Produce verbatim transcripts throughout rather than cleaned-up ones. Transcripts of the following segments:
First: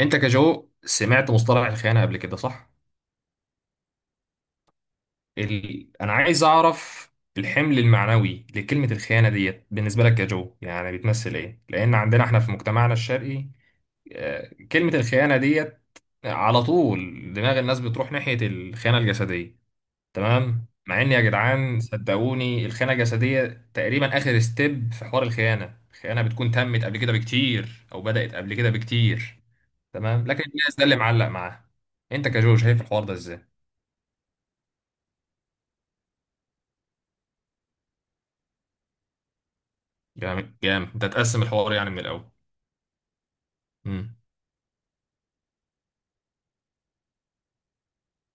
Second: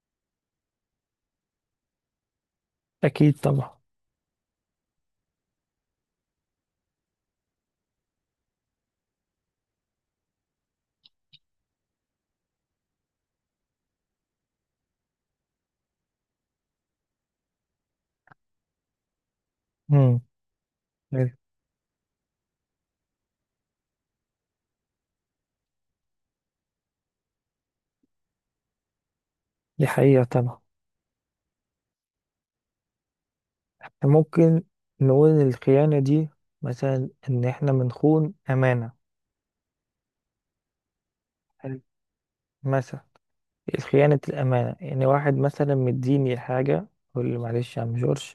انت كجو سمعت مصطلح الخيانه قبل كده صح؟ أكيد طبعا. ال... انا عايز اعرف الحمل المعنوي لكلمه الخيانه ديت بالنسبه لك كجو، يعني بتمثل ايه؟ لان عندنا احنا في مجتمعنا الشرقي آه، كلمه الخيانه ديت على طول دماغ الناس بتروح ناحيه الخيانه الجسديه. مم. تمام، مع ان يا جدعان صدقوني الخيانه الجسديه تقريبا اخر ستيب في حوار الخيانه الخيانه بتكون تمت قبل كده بكتير او بدات قبل كده بكتير. دي حقيقة تمام، لكن طبعا. الناس ده اللي معلق معاه. انت كجو شايف الحوار ده ازاي؟ ممكن نقول الخيانة دي مثلا إن إحنا بنخون أمانة. جامد، جامد. انت هتقسم الحوار حلو. يعني من الاول؟ مثلا امم خيانة الأمانة، يعني واحد مثلا مديني حاجة يقول لي: معلش يا عم جورج،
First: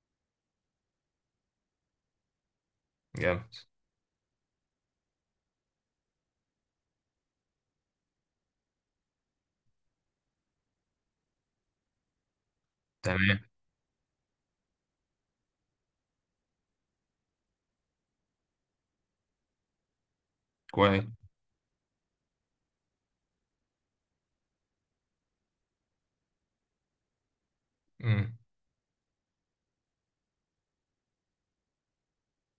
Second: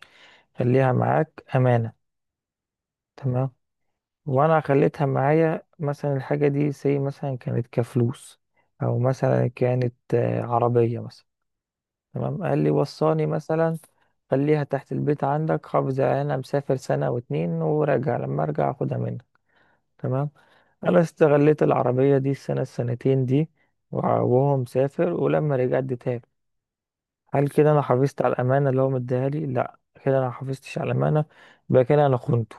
خليها معاك أمانة. تمام. جامد. وأنا خليتها معايا، مثلا الحاجة دي زي مثلا كانت كفلوس، أو مثلا كانت آه، عربية مثلا. تمام، قال لي وصاني تمام. مثلا: خليها تحت البيت عندك، حافظ عليها، انا مسافر سنة واتنين وراجع، لما ارجع اخدها منك. تمام. انا كويس. استغليت العربية دي السنة السنتين دي، وع- وهو مسافر، ولما رجع اديتها له. هل كده انا حافظت على امم الامانة اللي هو مديها لي؟ لا، كده انا محافظتش على الامانة، يبقى كده انا خنته.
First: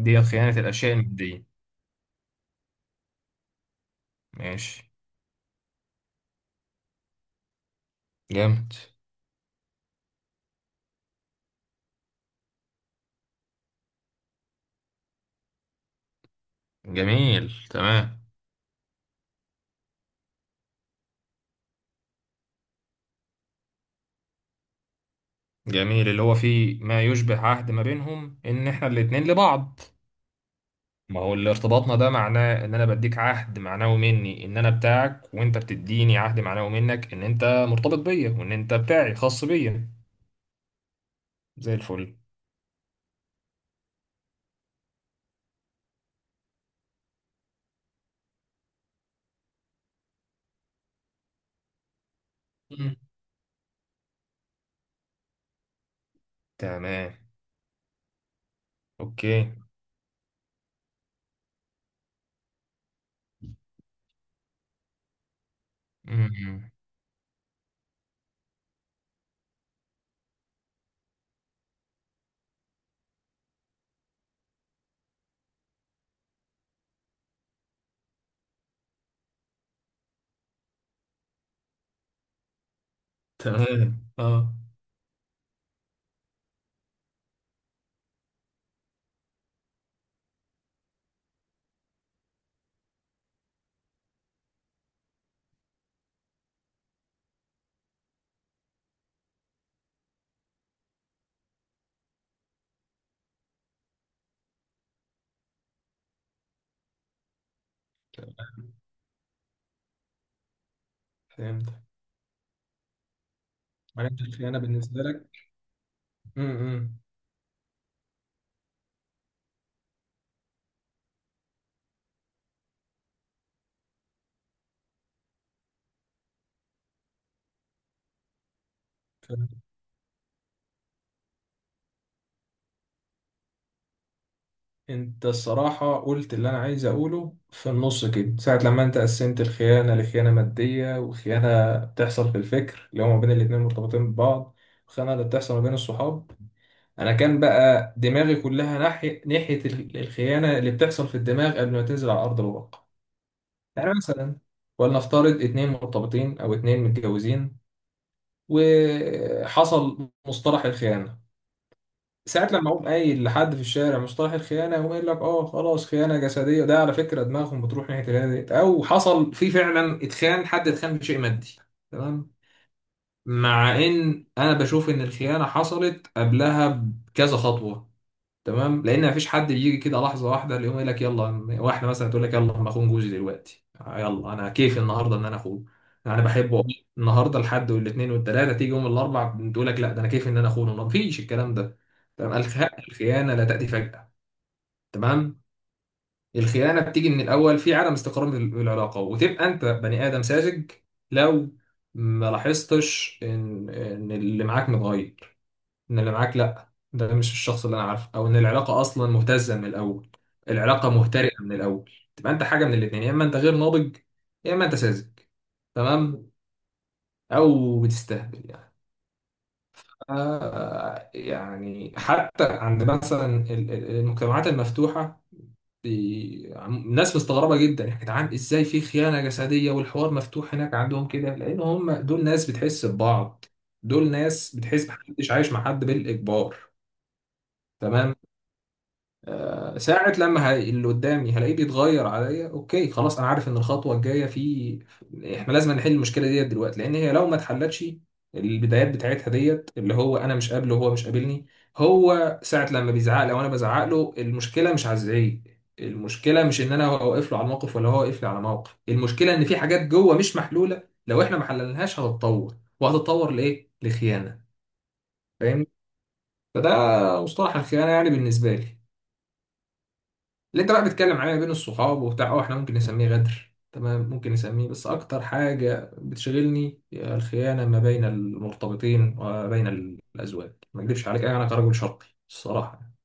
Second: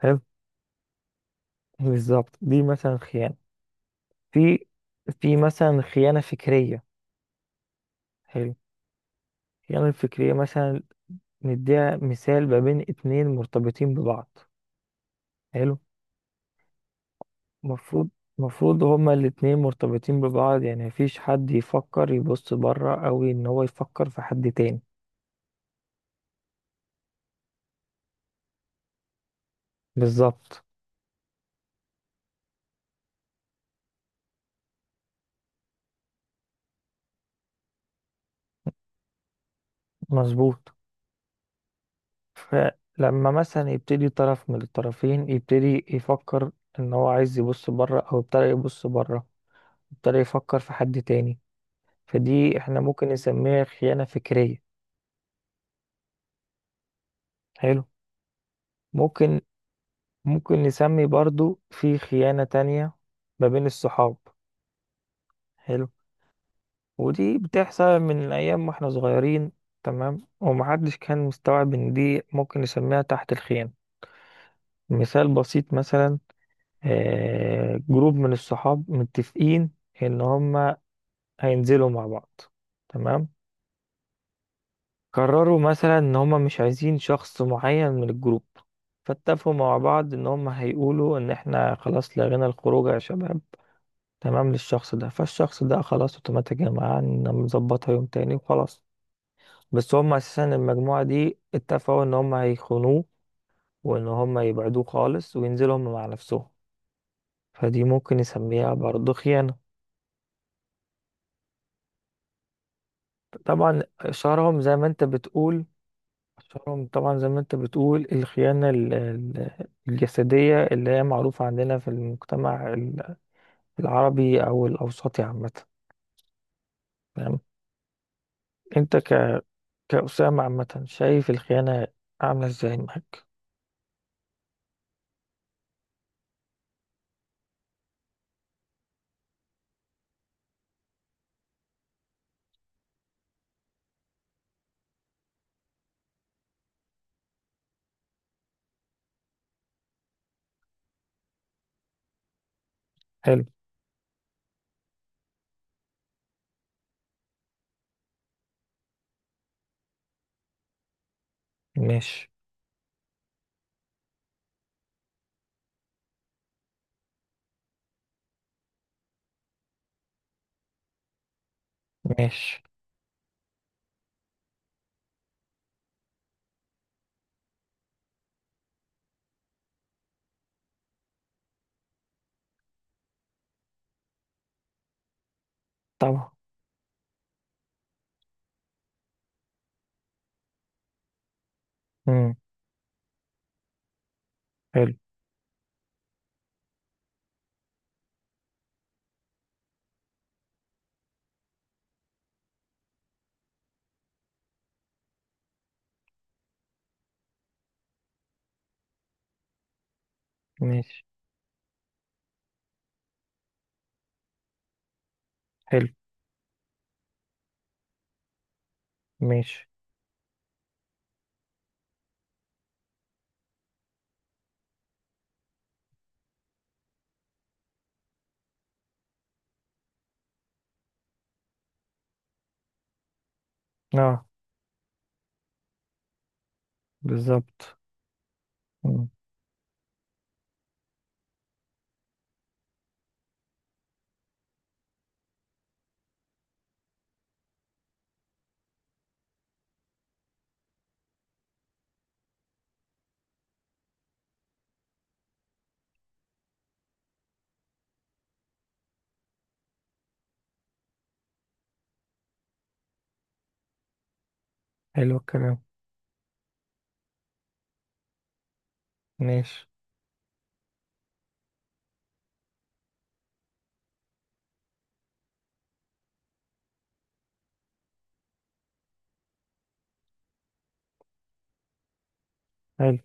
حلو، خيانة الاشياء المادية. بالظبط، دي مثلا خيانة. في ماشي. في مثلا خيانة فكرية. حلو، جامد. الخيانة الفكرية مثلا نديها مثال ما بين اتنين مرتبطين ببعض. حلو. جميل، المفروض تمام. المفروض هما الاتنين مرتبطين ببعض، يعني مفيش حد يفكر يبص بره، أو إن هو يفكر في حد تاني. جميل، اللي هو فيه ما يشبه عهد ما بينهم ان احنا الاتنين لبعض. بالظبط، ما هو اللي ارتباطنا ده معناه ان انا بديك عهد معنوي مني ان انا بتاعك، وانت بتديني عهد معنوي منك ان انت مرتبط بيا وان انت بتاعي خاص بيا. مظبوط. زي الفل. فلما مثلا يبتدي طرف من الطرفين يبتدي يفكر إن هو عايز يبص بره، أو ابتدى يبص بره، ابتدى يفكر في حد تاني، فدي احنا مم. ممكن نسميها خيانة فكرية. تمام. حلو. اوكي. ممكن ممكن نسمي برضو في خيانة تانية ما بين الصحاب. حلو. مم. ودي بتحصل من ايام واحنا صغيرين، تمام، ومحدش كان مستوعب ان دي ممكن نسميها تحت الخيم. مثال بسيط مثلا: آه، جروب من الصحاب متفقين ان هما هينزلوا مع بعض. تمام. تمام. اه. قرروا مثلا ان هما مش عايزين شخص معين من الجروب، فاتفقوا مع بعض ان هما هيقولوا ان احنا خلاص لغينا الخروج يا شباب، تمام، للشخص ده، فالشخص ده خلاص اوتوماتيك يا جماعة نظبطها يوم تاني وخلاص. بس هم اساسا المجموعة دي اتفقوا ان هم هيخونوه، وان هم يبعدوه خالص وينزلوا هم مع نفسهم. فدي ممكن نسميها برضه خيانة. فهمت. طبعا. ملكش الخيانة شهرهم زي ما بالنسبة انت لك. بتقول، شهرهم امم. طبعا زي ما انت بتقول الخيانة ال- ال- الجسدية، اللي هي معروفة عندنا في المجتمع ال- العربي او الاوسطي عامة. تمام. انت ك... كأسامة عامة، شايف الخيانة عاملة ازاي معاك؟ انت الصراحة قلت اللي انا عايز اقوله في النص كده ساعة، لما انت قسمت الخيانة لخيانة مادية وخيانة بتحصل في الفكر اللي هما بين الاتنين مرتبطين ببعض، والخيانة اللي بتحصل ما بين الصحاب. انا كان بقى دماغي كلها ناحية ناحية ال- الخيانة اللي بتحصل في الدماغ قبل ما تنزل على ارض الواقع. حلو. يعني مثلا، ولنفترض اتنين مرتبطين او اتنين متجوزين وحصل مصطلح الخيانة، ماشي، ساعة لما اقوم قايل لحد في الشارع مصطلح الخيانة يقوم قايل لك اه خلاص خيانة جسدية. ده على فكرة دماغهم بتروح ناحية الهادي ديت، أو حصل في فعلا اتخان، حد اتخان بشيء مادي. تمام، ماشي، مع إن أنا بشوف إن الخيانة حصلت قبلها بكذا خطوة. تمام، لان مفيش حد بيجي كده لحظه واحده اللي يقوم يقول لك يلا، واحده مثلا تقول لك يلا انا اخون جوزي دلوقتي، يلا انا كيف النهارده ان انا اخونه. انا طبعا. بحبه والله. النهارده الحد والاثنين والثلاثه، تيجي يوم الاربع تقول لك لا، ده انا كيف ان انا اخونه؟ ما فيش الكلام ده. تمام. مم. الخ- الخيانه لا تاتي فجاه. حلو، تمام. الخيانه بتيجي من الاول في عدم استقرار في العلاقه، وتبقى انت بني ادم ساذج لو ما لاحظتش ان ان اللي معاك متغير، ان اللي معاك لا، ده مش الشخص اللي انا عارفه، او ان العلاقه اصلا مهتزه من الاول. العلاقه ماشي. مهترئه من الاول تبقى انت حاجه من الاثنين، يا اما انت غير ناضج يا اما انت ساذج. حلو، تمام. او بتستهبل يعني. ماشي، آه، يعني حتى عند مثلا ال- ال- المجتمعات المفتوحه، بي- عم- ناس مستغربه جدا يا جدعان ازاي في خيانه جسديه والحوار مفتوح هناك عندهم كده، لان هم دول ناس بتحس ببعض. دول اه، ناس بتحس، محدش عايش مع حد بالاجبار. بالظبط. تمام. مم. آه، ساعة لما هي- اللي قدامي هلاقيه بيتغير عليا اوكي خلاص انا عارف ان الخطوة الجاية في احنا لازم نحل المشكلة ديت دلوقتي، لان هي لو ما اتحلتش البدايات بتاعتها ديت، اللي هو انا مش قابله وهو مش قابلني. هو ساعة لما بيزعق لو انا بزعق له المشكلة مش هزعيه. المشكلة مش ان انا واقف له على الموقف ولا هو واقف لي على موقف، المشكلة ان في حاجات جوه مش محلولة، لو احنا ما حللناهاش هتتطور وهتتطور لايه؟ لخيانة. حلو الكلام. فاهمني؟ فده مصطلح الخيانة يعني بالنسبة لي. ماشي. اللي انت بقى بتتكلم عليها بين الصحاب وبتاع اه، احنا ممكن نسميه غدر. تمام، ممكن نسميه، بس اكتر حاجة بتشغلني هي الخيانة ما بين المرتبطين وبين الازواج. ما اكذبش عليك انا كرجل شرقي الصراحة يعني. حلو،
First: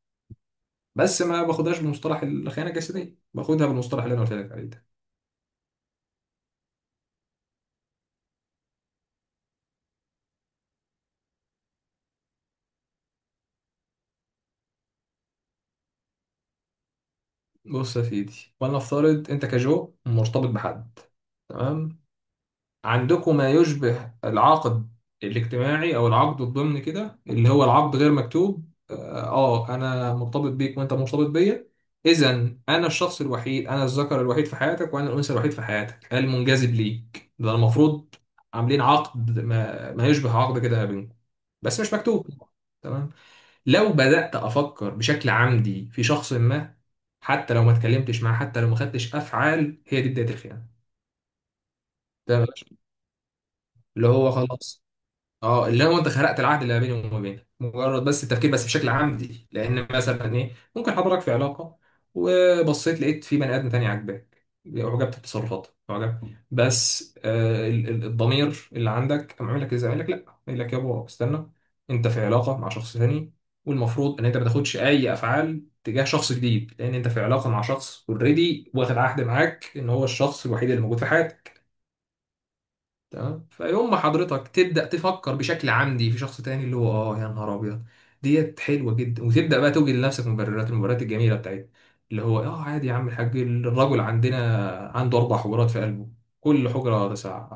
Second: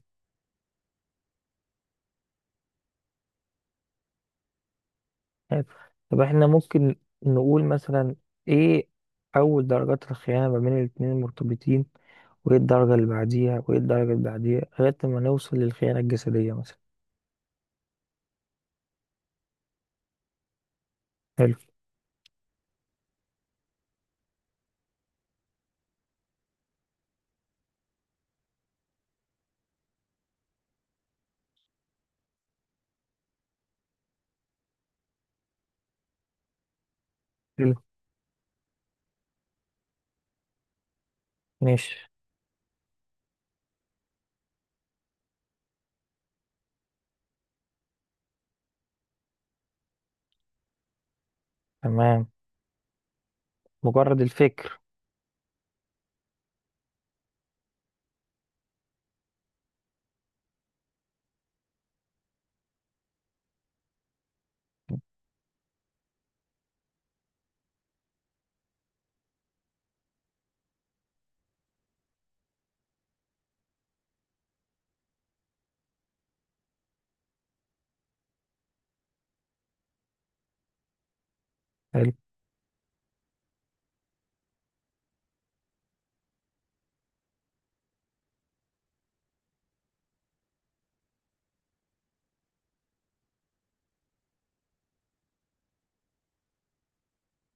بس ما باخدهاش بمصطلح الخيانة الجسدية، باخدها بالمصطلح اللي انا قلت لك عليه ده. حلو. طب احنا ممكن نقول مثلا ايه اول درجات الخيانة ما بين الاتنين المرتبطين، وايه الدرجة اللي بعديها، وايه الدرجة اللي بعديها، لغاية ما نوصل للخيانة الجسدية مثلا؟ بص يا سيدي، ولنفترض انت كجو مرتبط بحد. حلو. تمام. عندكم ما يشبه العقد الاجتماعي او العقد الضمني كده، اللي هو العقد غير مكتوب اه. آه، انا مرتبط بيك وانت مرتبط بيا، اذا انا الشخص الوحيد، انا الذكر الوحيد في حياتك وانا الانثى الوحيد في حياتك المنجذب ليك، ده حلو. المفروض. عاملين عقد ما, ما يشبه عقد كده ما بينكم، بس مش ماشي. مكتوب. تمام. لو بدأت افكر بشكل عمدي في شخص ما، حتى لو ما اتكلمتش معاه، حتى لو ما خدتش افعال، هي دي بداية الخيانة. تمام، تمام. اللي مجرد هو الفكر. خلاص اه، اللي هو انت خرقت العهد اللي ما بيني وما بينك مجرد بس التفكير، بس بشكل عمدي. لان مثلا ايه، ممكن حضرتك في علاقه وبصيت لقيت في بني ادم تاني عاجباك، اعجبت بتصرفاته، اعجبت، بس آه ال- ال- الضمير اللي عندك قام عامل لك ازاي؟ قال لك لا، قال لك يابا استنى، انت في علاقه مع شخص تاني، والمفروض ان انت ما تاخدش اي افعال تجاه شخص جديد، لان انت في علاقه مع شخص اوريدي واخد عهد معاك ان هو الشخص الوحيد اللي موجود في حياتك. حلو. تمام. فيوم ما حضرتك تبدأ تفكر بشكل عمدي في شخص تاني، اللي هو اه يا نهار ابيض ديت حلوة جدا، وتبدأ بقى توجد لنفسك مبررات، المبررات الجميلة بتاعتها اللي هو اه عادي يا عم الحاج، الرجل عندنا عنده أربع حجرات في قلبه، كل حجرة تسع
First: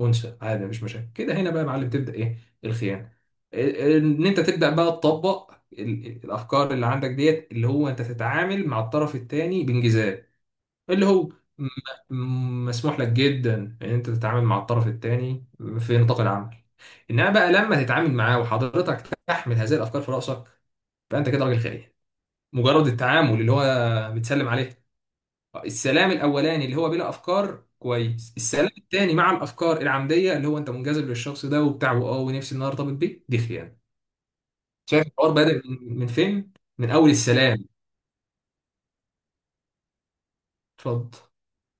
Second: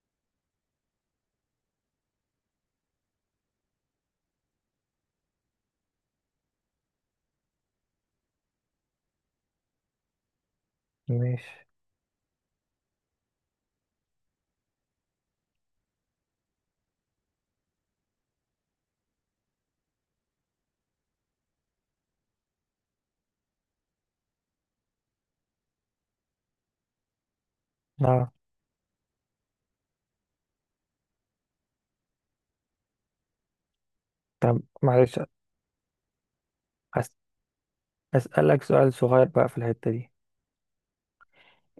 أنثى، عادي مش مشاكل كده. هنا بقى يا معلم تبدأ إيه؟ الخيانة. إن أنت تبدأ بقى تطبق ال- الأفكار اللي عندك ديت، اللي هو أنت تتعامل مع الطرف التاني بانجذاب، اللي هو ماشي. م- م- مسموح لك جدا ان انت تتعامل مع الطرف الثاني في نطاق العمل، انما بقى لما تتعامل معاه وحضرتك تحمل هذه الافكار في راسك، فانت كده راجل خاين. مجرد التعامل، اللي هو بتسلم عليه، السلام الاولاني اللي هو بلا افكار اه، كويس، السلام الثاني مع الافكار العمديه اللي هو انت منجذب للشخص ده وبتاع واه ونفسي ان انا ارتبط بيه، دي خيانه. طب شايف معلش الحوار بادئ من من فين؟ من اول أس- السلام. اسألك سؤال صغير بقى في الحتة دي: اتفضل.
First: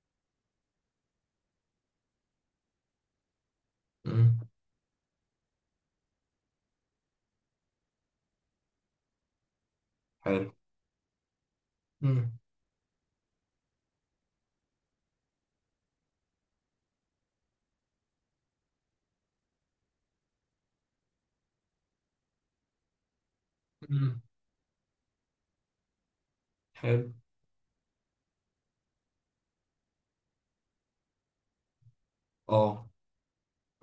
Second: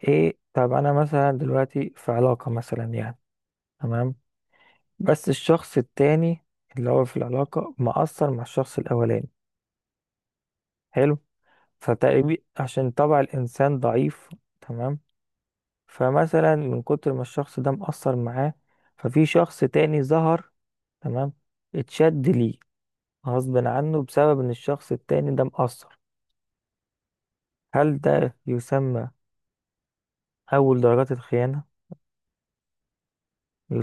ايه، طب انا مثلا دلوقتي في علاقة مثلا، يعني، تمام، مم. بس الشخص التاني اللي هو في العلاقة مأثر مع الشخص الأولاني. حلو. حلو. مم. فتقريبا عشان طبع الإنسان ضعيف، تمام، فمثلا من كتر ما الشخص ده مأثر معاه، ففي شخص تاني ظهر، تمام، اتشد ليه غصب عنه مم. بسبب إن الشخص التاني ده مأثر. حلو. هل ده يسمى أول درجات الخيانة؟ اه.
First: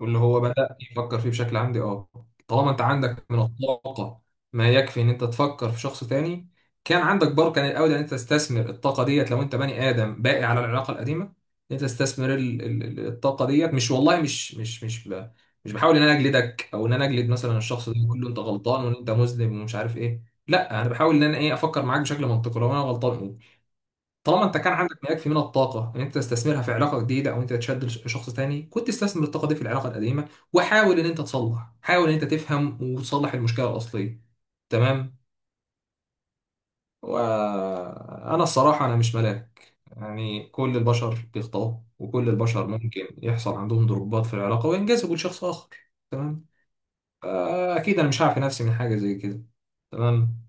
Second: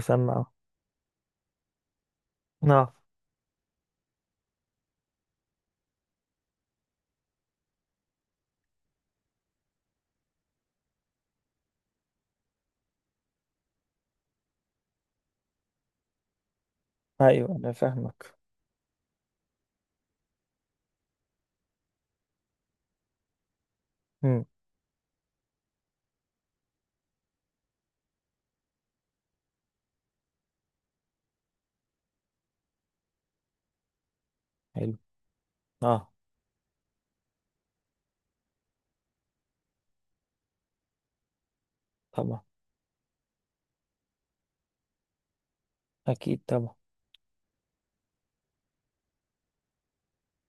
واللي هو آه. بدأ يفكر فيه بشكل عمدي اه، طالما انت آه، عندك من الطاقة ما يكفي ان انت تفكر في شخص تاني، كان عندك بركة من الاول ان انت تستثمر الطاقة ديت لو انت بني ادم باقي على العلاقة القديمة، ان انت تستثمر ال- ال- ال- الطاقة ديت. مش والله مش مش مش ب... مش بحاول ان انا اجلدك او ان انا اجلد أيوه مثلا أنا الشخص ده واقول له فاهمك. انت غلطان وان انت مذنب ومش عارف ايه، لا انا بحاول ان انا ايه، افكر معاك بشكل منطقي، لو انا غلطان قول. مم. طالما انت كان عندك ما يكفي من الطاقه ان انت تستثمرها في علاقه جديده او انت تشد لش- شخص تاني، كنت استثمر الطاقه دي في العلاقه القديمه وحاول ان انت تصلح، حاول ان انت تفهم وتصلح المشكله الاصليه. حلو. تمام. آه، وانا الصراحه انا مش ملاك يعني، كل البشر بيخطئوا وكل طبعا، البشر ممكن يحصل عندهم ضربات في العلاقه وينجذبوا لشخص اخر. أكيد تمام. طبعا. آه، اكيد انا مش هعفي نفسي من حاجه زي كده. تمام.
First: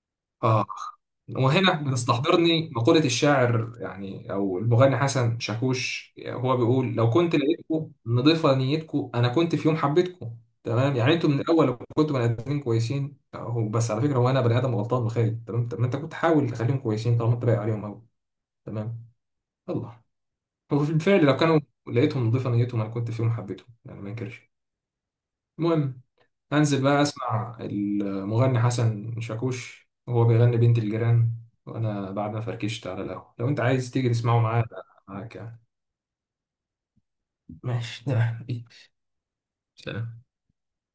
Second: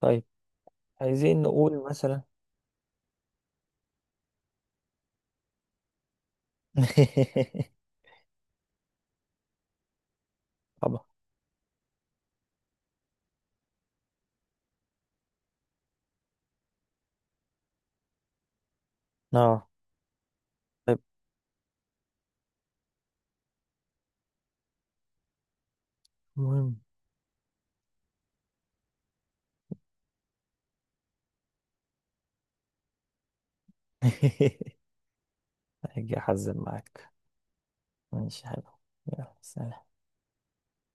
طيب، آه. عايزين وهنا نقول مثلا بتستحضرني مقولة الشاعر يعني أو المغني حسن شاكوش، هو بيقول لو كنت لقيتكم نضيفة نيتكم أنا كنت في يوم حبيتكم. تمام، طبعا، يعني أنتوا من الأول لو كنتوا بني آدمين كويسين، هو بس على فكرة هو أنا بني آدم غلطان وخايب، تمام، طب ما أنت كنت حاول تخليهم كويسين طالما أنت باقي عليهم أوي. تمام. اه، الله. وفي طيب، الفعل لو كانوا لقيتهم نضيفة نيتهم أنا كنت في يوم حبيتهم، يعني ما أنكرش. المهم، المهم انزل بقى اسمع المغني حسن شاكوش وهو بيغني بنت الجيران وانا بعد ما فركشت على القهوه، لو انت عايز تيجي تسمعه معايا أنا معاك يعني. هاجي احزن معاك. ماشي، ماشي، تمام. حلو. يلا سلام. سلام.